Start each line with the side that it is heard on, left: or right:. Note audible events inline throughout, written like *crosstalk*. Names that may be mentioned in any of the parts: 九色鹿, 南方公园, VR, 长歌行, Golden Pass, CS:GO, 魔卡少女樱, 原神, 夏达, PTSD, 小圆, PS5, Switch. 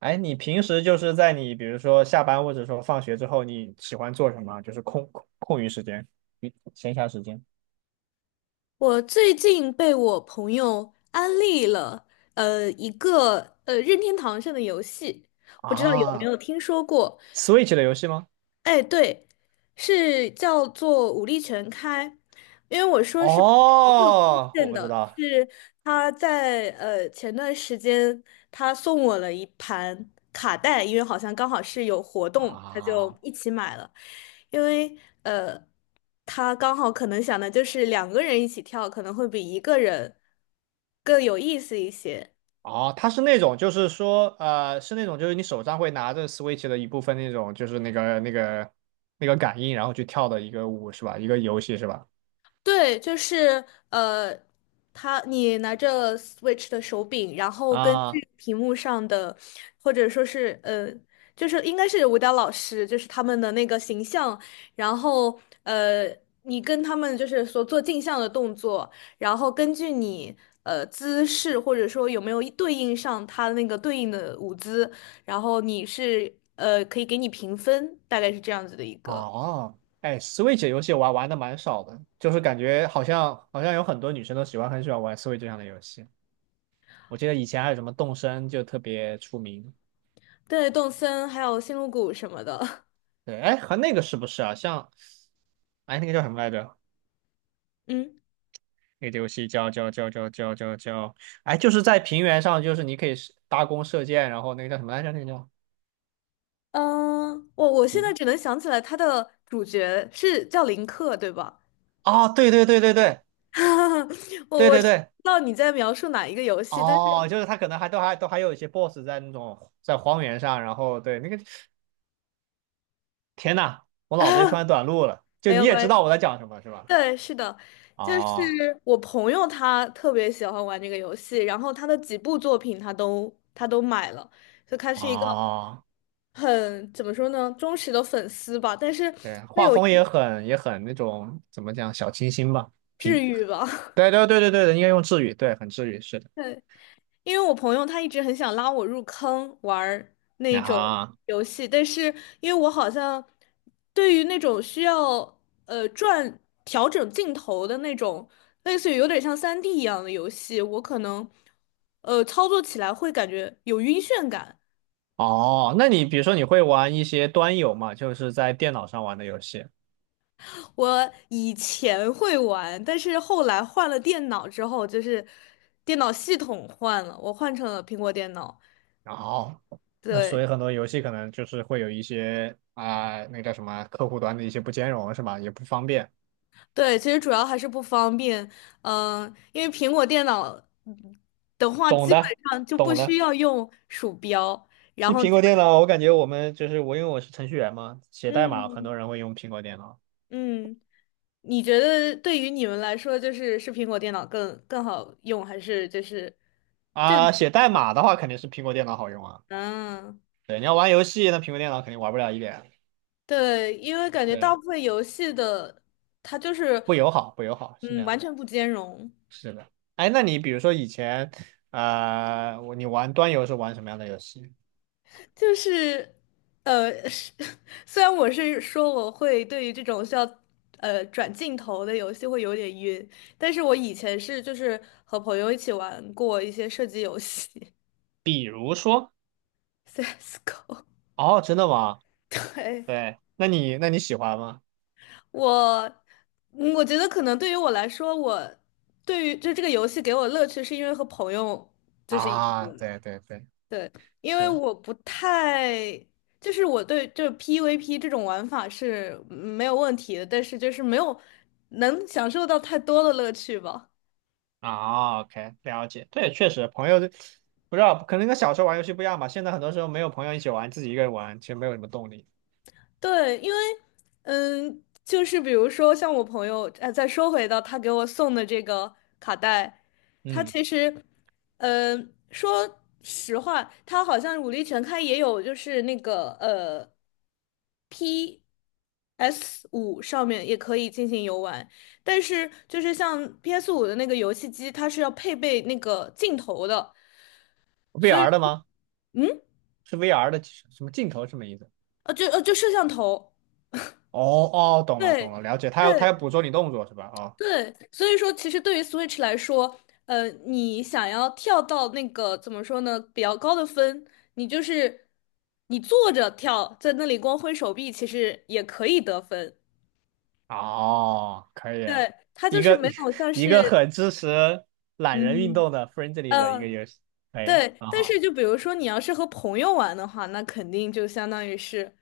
right: 哎，你平时就是在你比如说下班或者说放学之后，你喜欢做什么？就是空余时间、闲暇时间
left: 我最近被我朋友安利了，一个任天堂上的游戏，不知道有没
right: 啊
left: 有听说过？
right: ？Switch 的游戏吗？
left: 哎，对，是叫做武力全开，因为我说是没有推
right: 哦，我
left: 荐
right: 不知
left: 的，
right: 道
left: 是他在前段时间他送我了一盘卡带，因为好像刚好是有活动，他
right: 啊。
left: 就一起买了，因为呃他刚好可能想的就是两个人一起跳可能会比一个人更有意思一些。
right: 哦，它是那种，就是说，是那种，就是你手上会拿着 Switch 的一部分那种，就是那个感应，然后去跳的一个舞是吧？一个游戏是吧？
left: 对，就是呃，他你拿着 Switch 的手柄，然后根
right: 啊。
left: 据屏幕上的，或者说是就是应该是舞蹈老师，就是他们的那个形象，然后你跟他们就是所做镜像的动作，然后根据你姿势或者说有没有对应上他那个对应的舞姿，然后你是可以给你评分，大概是这样子的一个。
right: 哦，哎，Switch 游戏我玩的蛮少的，就是感觉好像有很多女生都很喜欢玩 Switch 上的游戏。我记得以前还有什么动森就特别出名。
left: 对，动森还有星露谷什么的，
right: 对，哎，和那个是不是啊？像，哎，那个叫什么来着？
left: *laughs* 嗯。
right: 那个游戏叫，哎，就是在平原上，就是你可以是搭弓射箭，然后那个叫什么来着？那个叫，
left: 嗯，我现在
right: 嗯，
left: 只能想起来他的主角是叫林克，对吧？
right: 哦，对对对对对
left: *laughs* 我
right: 对
left: 我
right: 对
left: 知
right: 对。
left: 道你在描述哪一个游戏，但
right: 哦，
left: 是
right: 就是他可能还有一些 boss 在那种在荒原上，然后对那个天呐，我脑子里突然
left: *laughs*
right: 短路了。就
left: 没
right: 你
left: 有
right: 也
left: 关
right: 知
left: 系。
right: 道我在讲什么，是吧？
left: 对，是的，就是
right: 哦
left: 我朋友他特别喜欢玩这个游戏，然后他的几部作品他都买了，就他是一个
right: 哦，
left: 很怎么说呢，忠实的粉丝吧，但是
right: 对，
left: 他
right: 画
left: 有一
right: 风也很那种怎么讲小清新吧，
left: 治
right: 平。
left: 愈吧。*laughs*
right: 对对对对对，应该用治愈，对，很治愈，是的。
left: 对，因为我朋友他一直很想拉我入坑玩儿那
right: 啊
left: 种
right: 哈，
left: 游戏，但是因为我好像对于那种需要呃转调整镜头的那种，类似于有点像3D 一样的游戏，我可能操作起来会感觉有晕眩感。
right: 哦，那你比如说你会玩一些端游嘛，就是在电脑上玩的游戏。
left: 我以前会玩，但是后来换了电脑之后，就是电脑系统换了，我换成了苹果电脑，
right: 然后，那
left: 对。
right: 所以很多游戏可能就是会有一些啊、那个叫什么客户端的一些不兼容，是吧？也不方便。
left: 对，其实主要还是不方便，因为苹果电脑嗯的话，
right: 懂
left: 基本
right: 的，
left: 上就不
right: 懂
left: 需
right: 的。
left: 要用鼠标，然
right: 其实
left: 后
right: 苹
left: 基
right: 果电
left: 本，
right: 脑，我感觉我，因为我是程序员嘛，写代码很多
left: 嗯
right: 人会用苹果电脑
left: 嗯，你觉得对于你们来说，就是是苹果电脑更好用，还是就是这？
right: 啊。写代码的话，肯定是苹果电脑好用啊。
left: 嗯，
right: 对，你要玩游戏，那苹果电脑肯定玩不了一点。
left: 对，因为感觉大
right: 对，
left: 部分游戏的它就是，
right: 不友好，不友好，是这
left: 嗯，
right: 样
left: 完
right: 的，
left: 全不兼容。
right: 是的。哎，那你比如说以前，你玩端游是玩什么样的游戏？
left: 就是，是 *laughs* 虽然我是说我会对于这种需要转镜头的游戏会有点晕，但是我以前是就是和朋友一起玩过一些射击游戏
right: 比如说，
left: ，CS:GO
right: 哦，真的吗？
left: *laughs*。对，
right: 对，那你喜欢吗？
left: 我，我觉得可能对于我来说，我对于就这个游戏给我乐趣，是因为和朋友就是一起
right: 啊，对对对，
left: 因为
right: 是。
left: 我不太，就是我对这 PVP 这种玩法是没有问题的，但是就是没有能享受到太多的乐趣吧。
right: 啊，OK，了解。对，确实，朋友不知道，可能跟小时候玩游戏不一样吧。现在很多时候没有朋友一起玩，自己一个人玩，其实没有什么动力。
left: 对，因为嗯，就是比如说像我朋友，再说回到他给我送的这个卡带，他
right: 嗯
left: 其实，说实话，他好像武力全开也有，就是那个P S 五上面也可以进行游玩，但是就是像 P S 五的那个游戏机，它是要配备那个镜头的，所以
right: ，VR 的吗？
left: 嗯，
right: 是 VR 的什么镜头什么意思？
left: 就摄像头，
right: 哦哦，懂了懂
left: 对。
right: 了，了解。他要他
left: 对，
right: 要捕捉你动作是吧？哦
left: 对，所以说其实对于 Switch 来说，你想要跳到那个怎么说呢，比较高的分，你就是你坐着跳，在那里光挥手臂，其实也可以得分。
right: 哦，可以，
left: 对，它
right: 一
left: 就是
right: 个
left: 没
right: *laughs*
left: 有像
right: 一个
left: 是，
right: 很支持懒人运
left: 嗯嗯，
right: 动的 friendly 的一个
left: 呃
right: 游戏，可以，
left: 对。
right: 很
left: 但
right: 好。
left: 是就比如说你要是和朋友玩的话，那肯定就相当于是。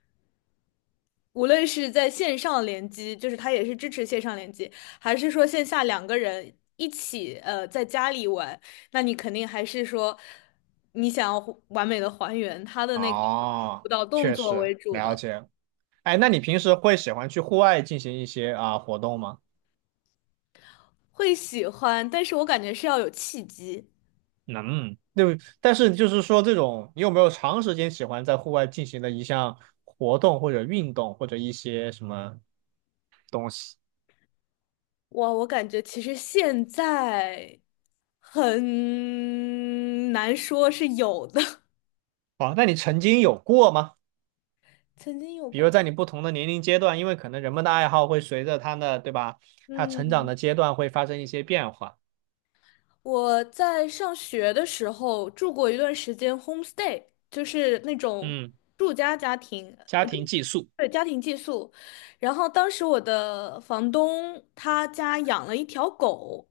left: 无论是在线上联机，就是它也是支持线上联机，还是说线下两个人一起在家里玩，那你肯定还是说你想要还完美的还原它的那个舞
right: 哦，
left: 蹈动
right: 确
left: 作
right: 实
left: 为主
right: 了
left: 的，
right: 解。哎，那你平时会喜欢去户外进行一些啊、活动吗？
left: 会喜欢，但是我感觉是要有契机。
right: 能，对，但是就是说，这种你有没有长时间喜欢在户外进行的一项活动或者运动或者一些什么东西？
left: 哇，我感觉其实现在很难说是有的，
right: 哦，那你曾经有过吗？
left: *laughs* 曾经有
right: 比
left: 过，
right: 如在你不同的年龄阶段，因为可能人们的爱好会随着他的，对吧？他成长
left: 嗯。
right: 的阶段会发生一些变化。
left: 我在上学的时候住过一段时间 homestay，就是那种
right: 嗯，
left: 住家家庭，
right: 家
left: 呃
right: 庭
left: 住，
right: 寄宿。
left: 对，家庭寄宿。然后当时我的房东他家养了一条狗，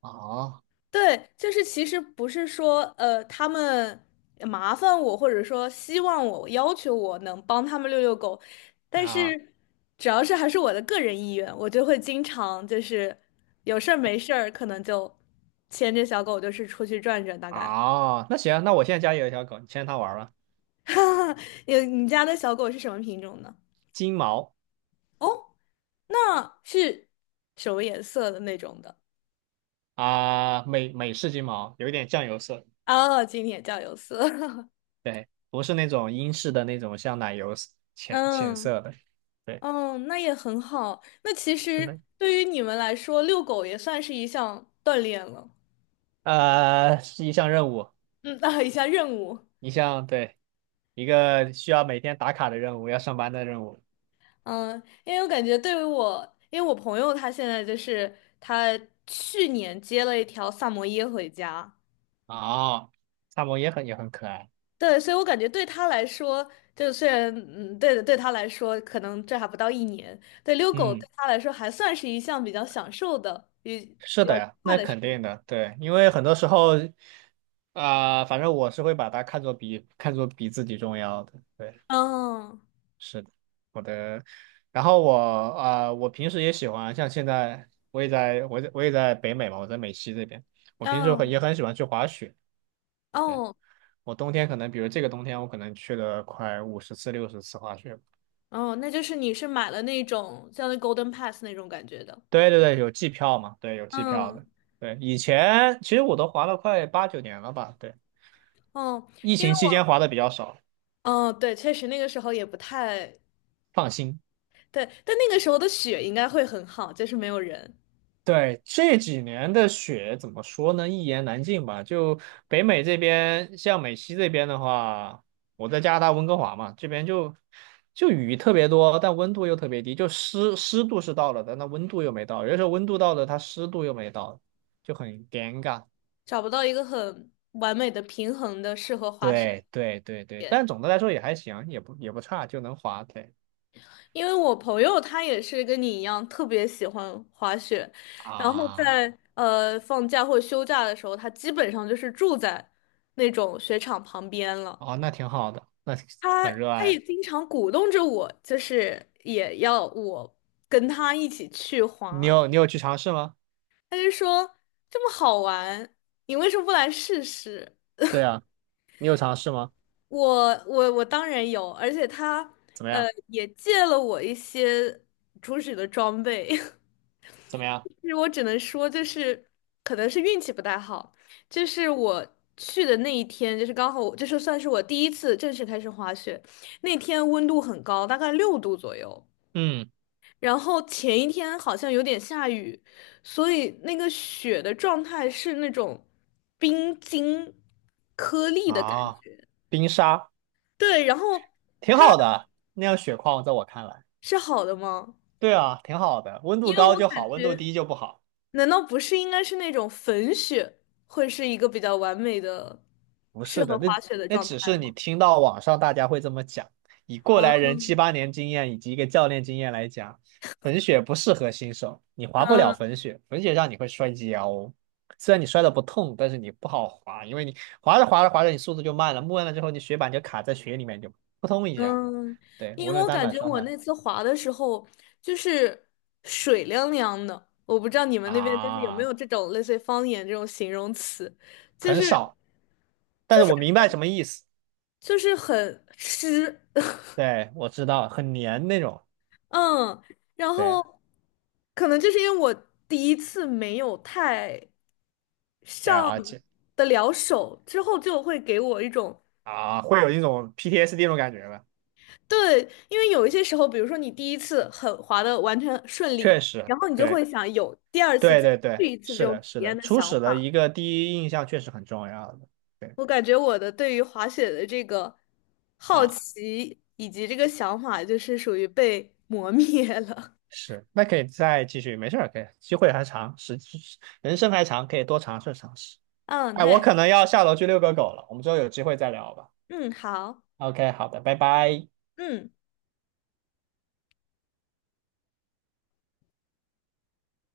right: 哦，
left: 对，就是其实不是说他们麻烦我，或者说希望我、要求我能帮他们遛遛狗，但
right: 那
left: 是只要是还是我的个人意愿，我就会经常就是有事儿没事儿，可能就牵着小狗就是出去转转，大概。
right: 那行，那我现在家里有一条狗，你牵它玩儿吧，
left: *laughs* 有你家的小狗是什么品种呢？
right: 金毛
left: 哦，那是什么颜色的那种的？
right: 啊，美式金毛，有一点酱油色。
left: 哦，今天叫有色。
right: 对，不是那种英式的那种像奶油色
left: *laughs*
right: 浅浅
left: 嗯。
right: 色的，对，
left: 嗯，那也很好。那其
right: 是的，
left: 实对于你们来说，遛狗也算是一项锻炼了。
right: 是一项任务，
left: 嗯，啊，一项任务。
right: 对，一个需要每天打卡的任务，要上班的任务。
left: 嗯，因为我感觉对于我，因为我朋友他现在就是他去年接了一条萨摩耶回家，
right: 哦，萨摩耶也很可爱，
left: 对，所以我感觉对他来说，就虽然对的对他来说可能这还不到一年，对，遛狗
right: 嗯，
left: 对他来说还算是一项比较享受的、比
right: 是
left: 比
right: 的
left: 较愉
right: 呀，
left: 快
right: 那
left: 的事
right: 肯定
left: 情。
right: 的，对，因为很多时候，啊、反正我是会把它看作比自己重要的，对。
left: 嗯
right: 是的，我的。然后我平时也喜欢，像现在我也在北美嘛，我在美西这边。我平时很
left: 嗯
right: 也很喜欢去滑雪。对，
left: 哦。
right: 我冬天可能，比如这个冬天，我可能去了快50次、60次滑雪。
left: 哦，那就是你是买了那种像那 Golden Pass 那种感觉的。
right: 对对对，有季票嘛？对，有季票
left: 嗯，
right: 的。对，以前其实我都滑了快8、9年了吧？对，
left: 哦，
right: 疫
left: 因为
right: 情期间滑的比较少，
left: 我，哦，对，确实那个时候也不太
right: 放心。
left: 对，但那个时候的雪应该会很好，就是没有人，
right: 对，这几年的雪怎么说呢？一言难尽吧。就北美这边，像美西这边的话，我在加拿大温哥华嘛，这边就雨特别多，但温度又特别低，就湿度是到了的，但那温度又没到，有的时候温度到了，它湿度又没到，就很尴尬。
left: 找不到一个很完美的平衡的适合滑雪
right: 对对对对，
left: 点。
right: 但总的来说也还行，也不差，就能滑。对
left: 因为我朋友他也是跟你一样特别喜欢滑雪，然后
right: 啊，
left: 在放假或休假的时候，他基本上就是住在那种雪场旁边了。
right: 哦，那挺好的，那
left: 他
right: 很热
left: 他也
right: 爱。
left: 经常鼓动着我，就是也要我跟他一起去
right: 你
left: 滑。
right: 有你有去尝试吗？
left: 他就说这么好玩，你为什么不来试试？
right: 对啊，你有尝试吗？
left: 我当然有，而且他
right: 怎么样？
left: 也借了我一些初始的装备。*laughs*
right: 怎么样？
left: 其实我只能说，就是可能是运气不太好，就是我去的那一天，就是刚好我，就是算是我第一次正式开始滑雪，那天温度很高，大概6度左右。
right: 嗯，
left: 然后前一天好像有点下雨，所以那个雪的状态是那种冰晶颗粒的感
right: 啊，
left: 觉。
right: 冰沙
left: 对，然后
right: 挺好的，那样雪况在我看来，
left: 是好的吗？
right: 对啊，挺好的，温度
left: 因为我
right: 高就
left: 感
right: 好，温度
left: 觉，
right: 低就不好。
left: 难道不是应该是那种粉雪会是一个比较完美的
right: 不
left: 适
right: 是的，
left: 合
right: 那
left: 滑雪的
right: 那
left: 状
right: 只
left: 态
right: 是你
left: 吗？
right: 听到网上大家会这么讲，以过来
left: 嗯
right: 人7、8年经验以及一个教练经验来讲，粉雪不适合新手，你滑不了
left: 嗯。
right: 粉雪，粉雪上你会摔跤哦，虽然你摔的不痛，但是你不好滑，因为你滑着滑着滑着你速度就慢了，慢了之后你雪板就卡在雪里面就扑通一下，
left: 嗯，
right: 对，
left: 因
right: 无
left: 为
right: 论
left: 我
right: 单
left: 感
right: 板
left: 觉
right: 双
left: 我
right: 板。
left: 那次滑的时候，就是水凉凉的，我不知道你们那边就是有没
right: 啊。
left: 有这种类似于方言这种形容词，就
right: 很
left: 是
right: 少，但是我明白什么意思。
left: 就是很湿，*laughs*
right: 对，我知道，很黏那种。
left: 嗯，然
right: 对，
left: 后可能就是因为我第一次没有太
right: 对解
left: 上
right: 而且
left: 得了手，之后就会给我一种
right: 啊，会有一种 PTSD 那种感觉吧？
left: 对，因为有一些时候，比如说你第一次很滑的完全顺利，
right: 确实，
left: 然后你就
right: 对，
left: 会想有第二次
right: 对
left: 再
right: 对对，
left: 去一次这
right: 是
left: 种
right: 的，
left: 体
right: 是
left: 验
right: 的，
left: 的
right: 初
left: 想
right: 始的
left: 法。
right: 一个第一印象确实很重要的。对
left: 我感觉我的对于滑雪的这个好
right: 啊，
left: 奇以及这个想法，就是属于被磨灭了。
right: 是，那可以再继续，没事儿，可以，机会还长，*laughs* 人生还长，可以多尝试尝试。
left: *laughs* 嗯，
right: 哎，我
left: 对，
right: 可能要下楼去遛个狗了，我们之后有机会再聊吧。
left: 嗯，好，
right: OK，好的，拜拜。
left: 嗯。